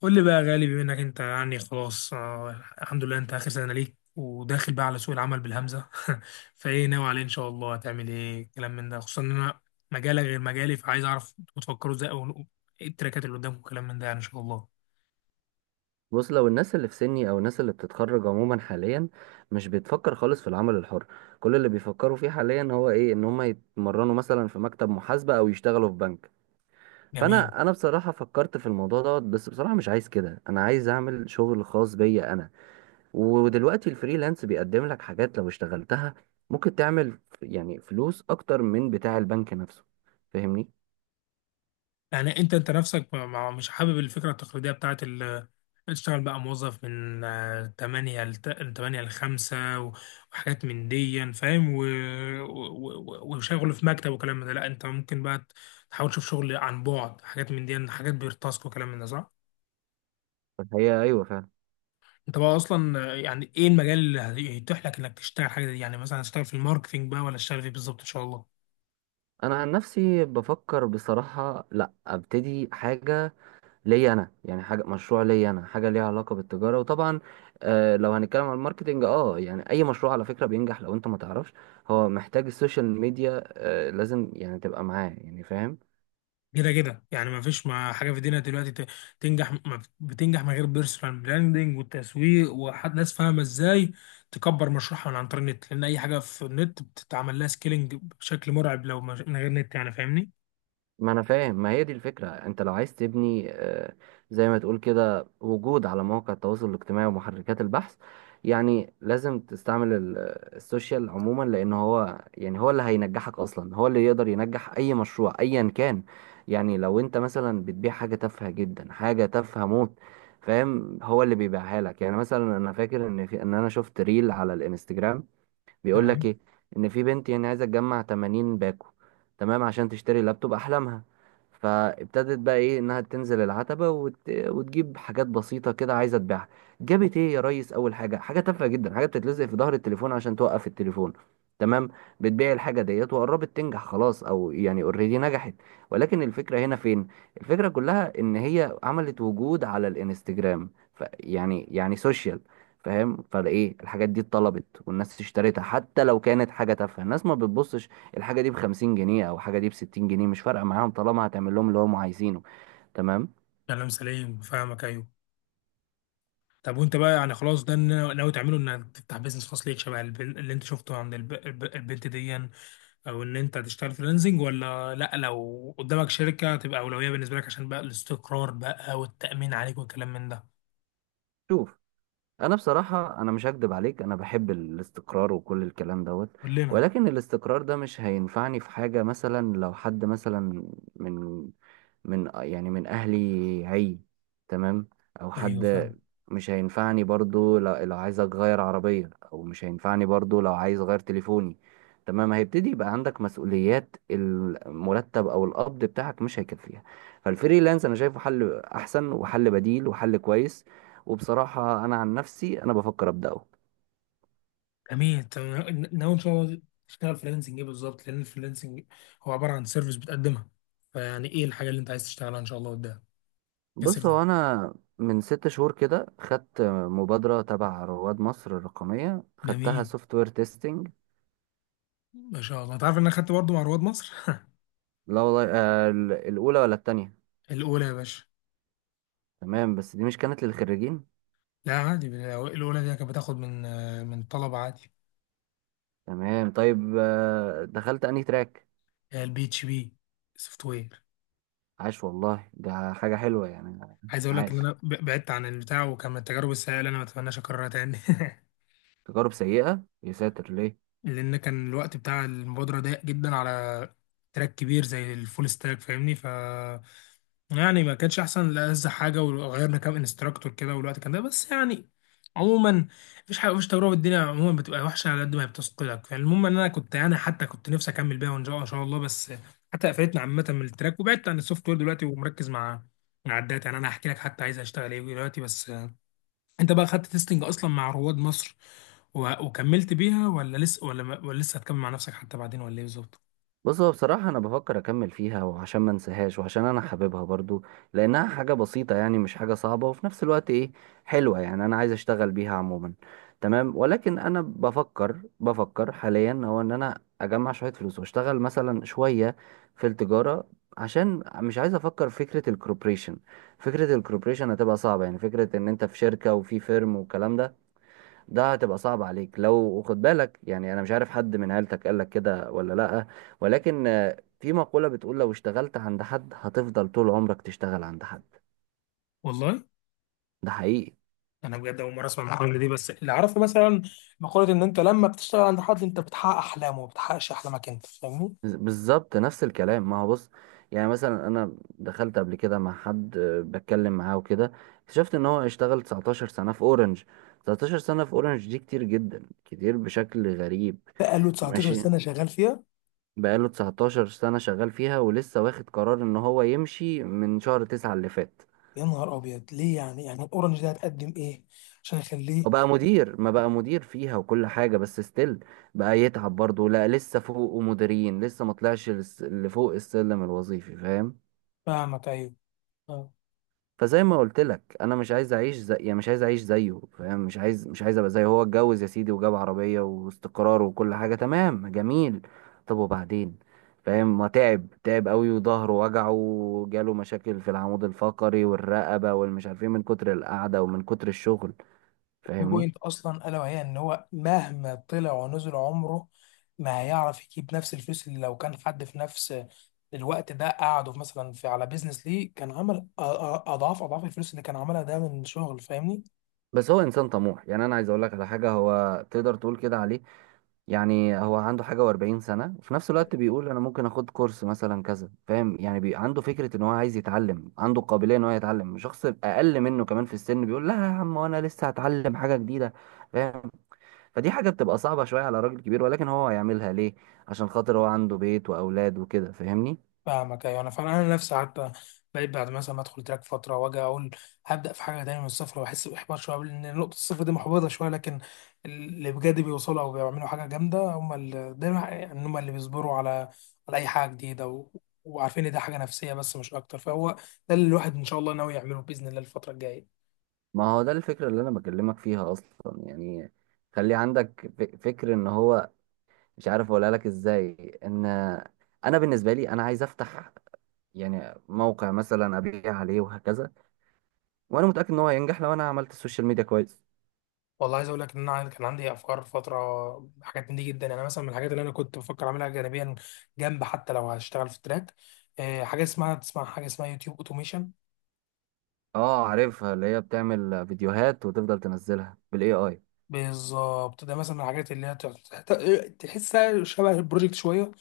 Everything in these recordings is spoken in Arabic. قول لي بقى يا غالي، بما انك انت يعني خلاص الحمد لله انت اخر سنه ليك وداخل بقى على سوق العمل بالهمزه. فايه ناوي عليه ان شاء الله؟ هتعمل ايه كلام من ده، خصوصا ان انا مجالك غير مجالي، فعايز اعرف انتوا بتفكروا ازاي او ايه التراكات اللي قدامكم كلام من ده يعني ان شاء الله. بص، لو الناس اللي في سني او الناس اللي بتتخرج عموما حاليا مش بتفكر خالص في العمل الحر. كل اللي بيفكروا فيه حاليا هو ايه؟ ان هم يتمرنوا مثلا في مكتب محاسبة او يشتغلوا في بنك. جميل. فانا بصراحة فكرت في الموضوع دوت، بس بصراحة مش عايز كده، انا عايز اعمل شغل خاص بيا انا. ودلوقتي الفريلانس بيقدم لك حاجات لو اشتغلتها ممكن تعمل فلوس اكتر من بتاع البنك نفسه، فاهمني؟ يعني انت نفسك مش حابب الفكره التقليديه بتاعت تشتغل بقى موظف من 8 ل 8 ل 5 وحاجات من دي يعني، فاهم وشغل في مكتب وكلام من ده. لا انت ممكن بقى تحاول تشوف شغل عن بعد، حاجات من دي يعني، حاجات بيرتاسك وكلام من ده، صح؟ فهي ايوه فعلا. انت بقى اصلا يعني ايه المجال اللي هيتيح لك انك تشتغل حاجه دي يعني؟ مثلا هتشتغل في الماركتينج بقى ولا تشتغل فيه بالظبط ان شاء الله؟ انا عن نفسي بفكر بصراحة لا ابتدي حاجة ليا انا، يعني حاجه مشروع ليا انا، حاجه ليها علاقه بالتجاره. وطبعا آه لو هنتكلم عن الماركتنج، يعني اي مشروع على فكره بينجح لو انت ما تعرفش، هو محتاج السوشيال ميديا، لازم يعني تبقى معاه، يعني فاهم؟ كده كده يعني ما فيش ما حاجه في الدنيا دلوقتي تنجح ما بتنجح من غير بيرسونال براندنج والتسويق، وحد ناس فاهمه ازاي تكبر مشروعها من عن طريق النت، لان اي حاجه في النت بتتعمل لها سكيلينج بشكل مرعب لو من غير نت يعني، فاهمني. ما انا فاهم، ما هي دي الفكرة. انت لو عايز تبني زي ما تقول كده وجود على مواقع التواصل الاجتماعي ومحركات البحث، يعني لازم تستعمل السوشيال عموما، لان هو يعني هو اللي هينجحك اصلا، هو اللي يقدر ينجح اي مشروع ايا كان. يعني لو انت مثلا بتبيع حاجة تافهة جدا، حاجة تافهة موت، فاهم؟ هو اللي بيبيعها لك. يعني مثلا انا فاكر ان في ان انا شفت ريل على الانستجرام بيقول لك تمام، ايه؟ ان في بنت يعني عايزه تجمع 80 باكو، تمام؟ عشان تشتري لابتوب احلامها. فابتدت بقى ايه؟ انها تنزل العتبه وتجيب حاجات بسيطه كده عايزه تبيعها. جابت ايه يا ريس؟ اول حاجه، حاجه تافهه جدا، حاجه بتتلزق في ظهر التليفون عشان توقف التليفون، تمام؟ بتبيع الحاجه ديت وقربت تنجح، خلاص، او يعني اوريدي نجحت. ولكن الفكره هنا فين؟ الفكره كلها ان هي عملت وجود على الانستجرام، ف... يعني يعني سوشيال، فاهم؟ فالايه، الحاجات دي اتطلبت والناس اشتريتها حتى لو كانت حاجه تافهه. الناس ما بتبصش الحاجه دي ب 50 جنيه او حاجه دي ب 60 جنيه، مش فارقه معاهم طالما هتعمل لهم اللي هم عايزينه، تمام. كلام سليم، فاهمك، ايوه. طب وانت بقى يعني خلاص ده اللي ناوي تعمله؟ انك تفتح بيزنس خاص ليك شبه اللي انت شفته عند البنت دي يعني، او ان انت تشتغل فريلانسنج؟ ولا لا، لو قدامك شركه تبقى اولويه بالنسبه لك عشان بقى الاستقرار بقى والتامين عليك والكلام من ده؟ شوف، انا بصراحة انا مش هكدب عليك، انا بحب الاستقرار وكل الكلام دوت، كلنا. ولكن الاستقرار ده مش هينفعني في حاجة. مثلا لو حد مثلا من من يعني من اهلي عي تمام، او ايوه، حد، فاهم. مش هينفعني برضو لو عايز اغير عربية، او مش هينفعني برضو لو عايز اغير تليفوني، تمام؟ هيبتدي يبقى عندك مسؤوليات، المرتب او القبض بتاعك مش هيكفيها. فالفريلانس انا شايفه حل احسن وحل بديل وحل كويس. وبصراحة أنا عن نفسي أنا بفكر أبدأه. جميل، تمام. ناوي ان شاء الله تشتغل فريلانسنج ايه بالظبط؟ لان الفريلانسنج هو عباره عن سيرفيس بتقدمها، فيعني ايه الحاجه اللي انت عايز تشتغلها ان شاء الله قدام بص، كسيرفيس؟ هو أنا من ست شهور كده خدت مبادرة تبع رواد مصر الرقمية، خدتها جميل، سوفت وير تيستنج. ما شاء الله. انت عارف ان انا خدت برضه مع رواد مصر؟ لا والله، آه الأولى ولا التانية؟ الاولى يا باشا. تمام، بس دي مش كانت للخريجين؟ لا عادي، الاولى دي كانت بتاخد من طلبه عادي. تمام، طيب آه دخلت أنهي تراك؟ البي اتش بي سوفت وير. عاش والله، ده حاجة حلوة يعني. عايز اقول لك ان عاش، انا بعدت عن البتاع، وكان من التجارب السيئه اللي انا ما اتمناش اكررها تاني. تجارب سيئة يساتر، ليه؟ لان كان الوقت بتاع المبادره ضيق جدا على تراك كبير زي الفول ستاك، فاهمني؟ ف يعني ما كانش احسن لألذ حاجه، وغيرنا كام انستراكتور كده، والوقت كان ده بس يعني. عموما مفيش حاجه، مفيش تجربه في الدنيا عموما بتبقى وحشه على قد ما هي بتثقلك. فالمهم ان انا كنت يعني، حتى كنت نفسي اكمل بيها وان شاء إن شاء الله، بس حتى قفلتنا عامه من التراك، وبعدت عن السوفت وير دلوقتي، ومركز مع الداتا. يعني انا هحكي لك حتى عايز اشتغل ايه دلوقتي، بس انت بقى خدت تيستنج اصلا مع رواد مصر وكملت بيها، ولا لسه، ولا، ما... ولا لسه هتكمل مع نفسك حتى بعدين، ولا ايه بالظبط؟ بص، هو بصراحة أنا بفكر أكمل فيها، وعشان ما انساهاش، وعشان أنا حاببها برضو، لأنها حاجة بسيطة يعني، مش حاجة صعبة، وفي نفس الوقت إيه؟ حلوة. يعني أنا عايز أشتغل بيها عموما، تمام. ولكن أنا بفكر حاليا هو إن أنا أجمع شوية فلوس وأشتغل مثلا شوية في التجارة، عشان مش عايز أفكر في فكرة الكوربريشن. فكرة الكوربريشن هتبقى صعبة، يعني فكرة إن أنت في شركة وفي فيرم والكلام ده، ده هتبقى صعب عليك لو خد بالك. يعني انا مش عارف حد من عيلتك قال لك كده ولا لا، ولكن آه، في مقولة بتقول لو اشتغلت عند حد هتفضل طول عمرك تشتغل عند حد. والله ده حقيقي. انا بجد اول مره اسمع المقوله دي، بس اللي اعرفه مثلا مقوله ان انت لما بتشتغل عند حد انت بتحقق احلامه، ما بتحققش احلامك انت، فاهمني؟ بالظبط نفس الكلام. ما هو بص، يعني مثلا انا دخلت قبل كده مع حد، آه، بتكلم معاه وكده، اكتشفت ان هو اشتغل 19 سنة في اورنج. 19 سنة في اورنج دي كتير جدا، كتير بشكل غريب. بقاله 19 ماشي، سنه شغال فيها. بقاله 19 سنة شغال فيها ولسه واخد قرار ان هو يمشي من شهر 9 اللي فات. يا نهار ابيض، ليه يعني؟ يعني الاورنج ده هتقدم ايه عشان يخليه؟ هو بقى مدير، ما بقى مدير فيها وكل حاجة، بس ستيل بقى يتعب برضه. لا لسه فوق مديرين، لسه ما طلعش لفوق السلم الوظيفي، فاهم؟ فاهمك، ايوه. فزي ما قلت لك، انا مش عايز اعيش زي، يعني مش عايز اعيش زيه، فاهم؟ مش عايز ابقى زيه. هو اتجوز يا سيدي وجاب عربية واستقرار وكل حاجة، تمام جميل، طب وبعدين؟ فاهم؟ ما تعب، تعب قوي، وظهره وجعه وجاله مشاكل في العمود الفقري والرقبة والمش عارفين، من كتر القعدة ومن كتر الشغل، في فاهمني؟ بوينت اصلا الا وهي ان هو مهما طلع ونزل عمره ما هيعرف يجيب نفس الفلوس اللي لو كان حد في نفس الوقت ده قعده في مثلا في على بيزنس ليه، كان عمل اضعاف اضعاف الفلوس اللي كان عملها ده من شغل، فاهمني؟ بس هو انسان طموح، يعني انا عايز اقول لك على حاجة، هو تقدر تقول كده عليه. يعني هو عنده حاجة وأربعين سنة وفي نفس الوقت بيقول أنا ممكن أخد كورس مثلا كذا، فاهم؟ يعني عنده فكرة إن هو عايز يتعلم، عنده قابلية إن هو يتعلم شخص أقل منه كمان في السن، بيقول لا يا عم وأنا لسه هتعلم حاجة جديدة، فاهم؟ فدي حاجة بتبقى صعبة شوية على راجل كبير، ولكن هو هيعملها ليه؟ عشان خاطر هو عنده بيت وأولاد وكده، فاهمني؟ فاهمك، ايوه. انا فعلا انا نفسي حتى بقيت بعد مثلا ما ادخل تراك فتره واجي اقول هبدا في حاجه تانية من الصفر، واحس باحباط شويه لان نقطه الصفر دي محبطه شويه. لكن اللي بجد بيوصلوا او بيعملوا حاجه جامده هم اللي دايما يعني، هم اللي بيصبروا على اي حاجه جديده، وعارفين ان ده حاجه نفسيه بس مش اكتر. فهو ده اللي الواحد ان شاء الله ناوي يعمله باذن الله الفتره الجايه. ما هو ده الفكرة اللي أنا بكلمك فيها أصلا يعني. خلي عندك فكر إن هو، مش عارف أقولها لك إزاي، إن أنا بالنسبة لي أنا عايز أفتح يعني موقع مثلا ابيع عليه وهكذا، وانا متاكد ان هو هينجح لو انا عملت السوشيال ميديا كويس. والله عايز اقول لك ان انا كان عندي افكار فتره، حاجات من دي جدا يعني، مثلا من الحاجات اللي انا كنت بفكر اعملها جانبيا جنب حتى لو هشتغل في التراك، حاجه اسمها، تسمع حاجه اسمها يوتيوب اوتوميشن؟ اه عارفها، اللي هي بتعمل فيديوهات وتفضل تنزلها بالاي اي. بالظبط، ده مثلا من الحاجات اللي هي تحسها شبه البروجكت شويه،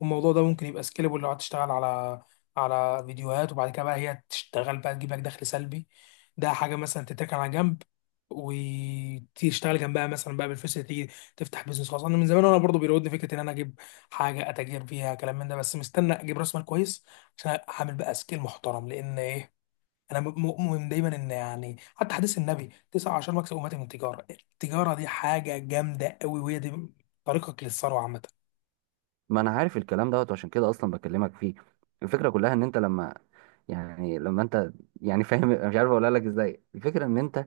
والموضوع ده ممكن يبقى سكيلبل لو هتشتغل على فيديوهات، وبعد كده بقى هي تشتغل بقى تجيب لك دخل سلبي. ده حاجه مثلا تتركن على جنب، وتشتغل جنبها مثلا بقى بالفلوس اللي تيجي تفتح بيزنس خاص. انا من زمان وانا برضو بيراودني فكره ان انا اجيب حاجه اتاجر فيها كلام من ده، بس مستني اجيب راس مال كويس عشان اعمل بقى سكيل محترم. لان ايه، انا مؤمن دايما ان يعني، حتى حديث النبي تسعة عشر مكسب امتي من التجاره. التجاره دي حاجه جامده قوي، وهي دي طريقك للثروه عامه. ما انا عارف الكلام دوت، وعشان كده اصلا بكلمك فيه. الفكره كلها ان انت لما، يعني لما انت يعني فاهم؟ مش عارف اقولها لك ازاي. الفكره ان انت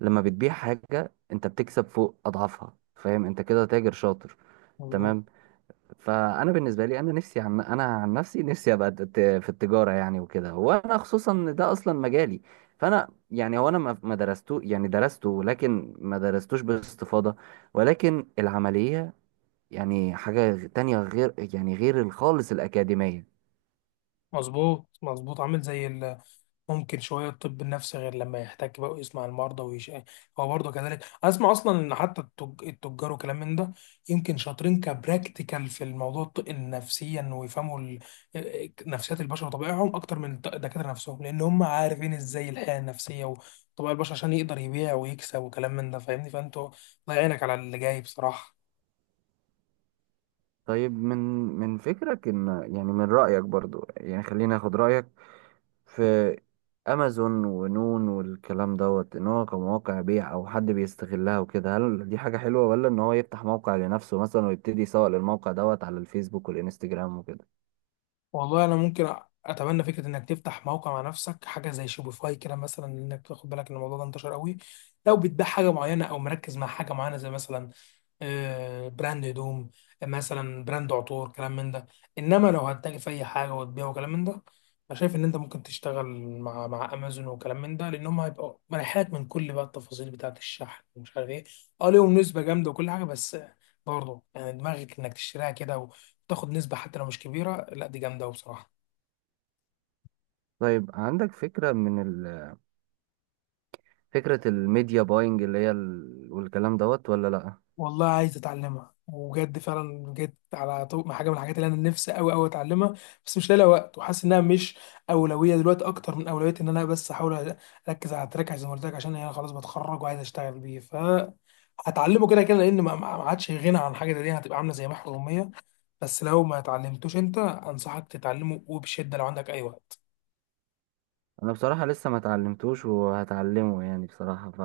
لما بتبيع حاجه انت بتكسب فوق اضعافها، فاهم؟ انت كده تاجر شاطر، مظبوط، تمام؟ فانا بالنسبه لي انا نفسي، عن انا عن نفسي نفسي ابقى في التجاره يعني وكده، وانا خصوصا إن ده اصلا مجالي. فانا يعني، هو انا ما درسته، يعني درسته لكن ما درستوش باستفاضه، ولكن العمليه يعني حاجه تانية غير يعني غير خالص الاكاديميه. مظبوط، مظبوط، عامل زي ال ممكن شوية الطب النفسي، غير لما يحتك بقى ويسمع المرضى ويش. هو برضه كذلك، أسمع أصلا إن حتى التجار وكلام من ده يمكن شاطرين كبراكتيكال في الموضوع النفسيا، ويفهموا نفسيات البشر وطبائعهم أكتر من الدكاترة نفسهم، لأن هم عارفين إزاي الحياة النفسية وطبائع البشر، عشان يقدر يبيع ويكسب وكلام من ده، فاهمني؟ فأنتوا الله يعينك على اللي جاي بصراحة. طيب، من فكرك ان، يعني من رايك برضو، يعني خليني اخد رايك في امازون ونون والكلام دوت، ان هو كمواقع بيع او حد بيستغلها وكده، هل دي حاجة حلوة، ولا ان هو يفتح موقع لنفسه مثلا ويبتدي يسوق للموقع دوت على الفيسبوك والانستجرام وكده؟ والله انا ممكن اتبنى فكره انك تفتح موقع مع نفسك حاجه زي شوبيفاي كده، مثلا انك تاخد بالك ان الموضوع ده انتشر قوي لو بتبيع حاجه معينه، او مركز مع حاجه معينه زي مثلا براند هدوم، مثلا براند عطور كلام من ده. انما لو هتتاجر في اي حاجه وتبيع وكلام من ده، انا شايف ان انت ممكن تشتغل مع امازون وكلام من ده، لان هم هيبقوا مريحات من كل بقى التفاصيل بتاعه الشحن ومش عارف ايه. اه ليهم نسبه جامده وكل حاجه، بس برضه يعني دماغك انك تشتريها كده، تاخد نسبة حتى لو مش كبيرة، لا دي جامدة أوي بصراحة. طيب عندك فكرة من فكرة الميديا باينج اللي هي والكلام دوت، ولا لا؟ والله عايز أتعلمها وبجد، فعلا جيت على مع حاجة من الحاجات اللي أنا نفسي أوي أوي أتعلمها، بس مش لاقي لها وقت، وحاسس إنها مش أولوية دلوقتي أكتر من أولوية إن أنا بس أحاول أركز على التراك زي ما قلت لك، عشان أنا خلاص بتخرج وعايز أشتغل بيه. ف هتعلمه كده كده، لأن ما عادش غنى عن حاجة زي دي، هتبقى عاملة زي محو أمية. بس لو ما اتعلمتوش أنت، أنصحك تتعلمه وبشدة لو عندك أي وقت. انا بصراحة لسه ما اتعلمتوش وهتعلمه يعني، بصراحة، ف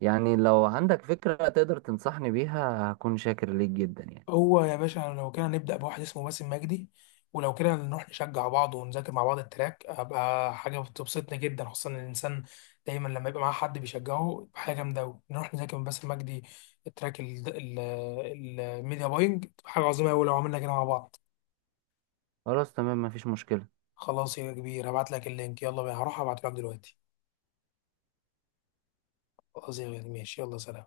يعني لو عندك فكرة تقدر تنصحني بيها هكون شاكر ليك جدا يعني. هو يا باشا لو كده نبدأ بواحد اسمه باسم مجدي، ولو كده نروح نشجع بعض ونذاكر مع بعض التراك، هبقى حاجة بتبسطني جدا، خصوصا إن الإنسان دايما لما يبقى معاه حد بيشجعه يبقى حاجة جامدة أوي. نروح نذاكر من باسم مجدي التراك الميديا باينج، تبقى حاجة عظيمة أوي لو عملنا كده مع بعض. خلاص تمام، مفيش مشكلة. خلاص يا كبير، هبعت لك اللينك، يلا بينا، هروح ابعته لك دلوقتي. خلاص يا غالي، ماشي، يلا سلام.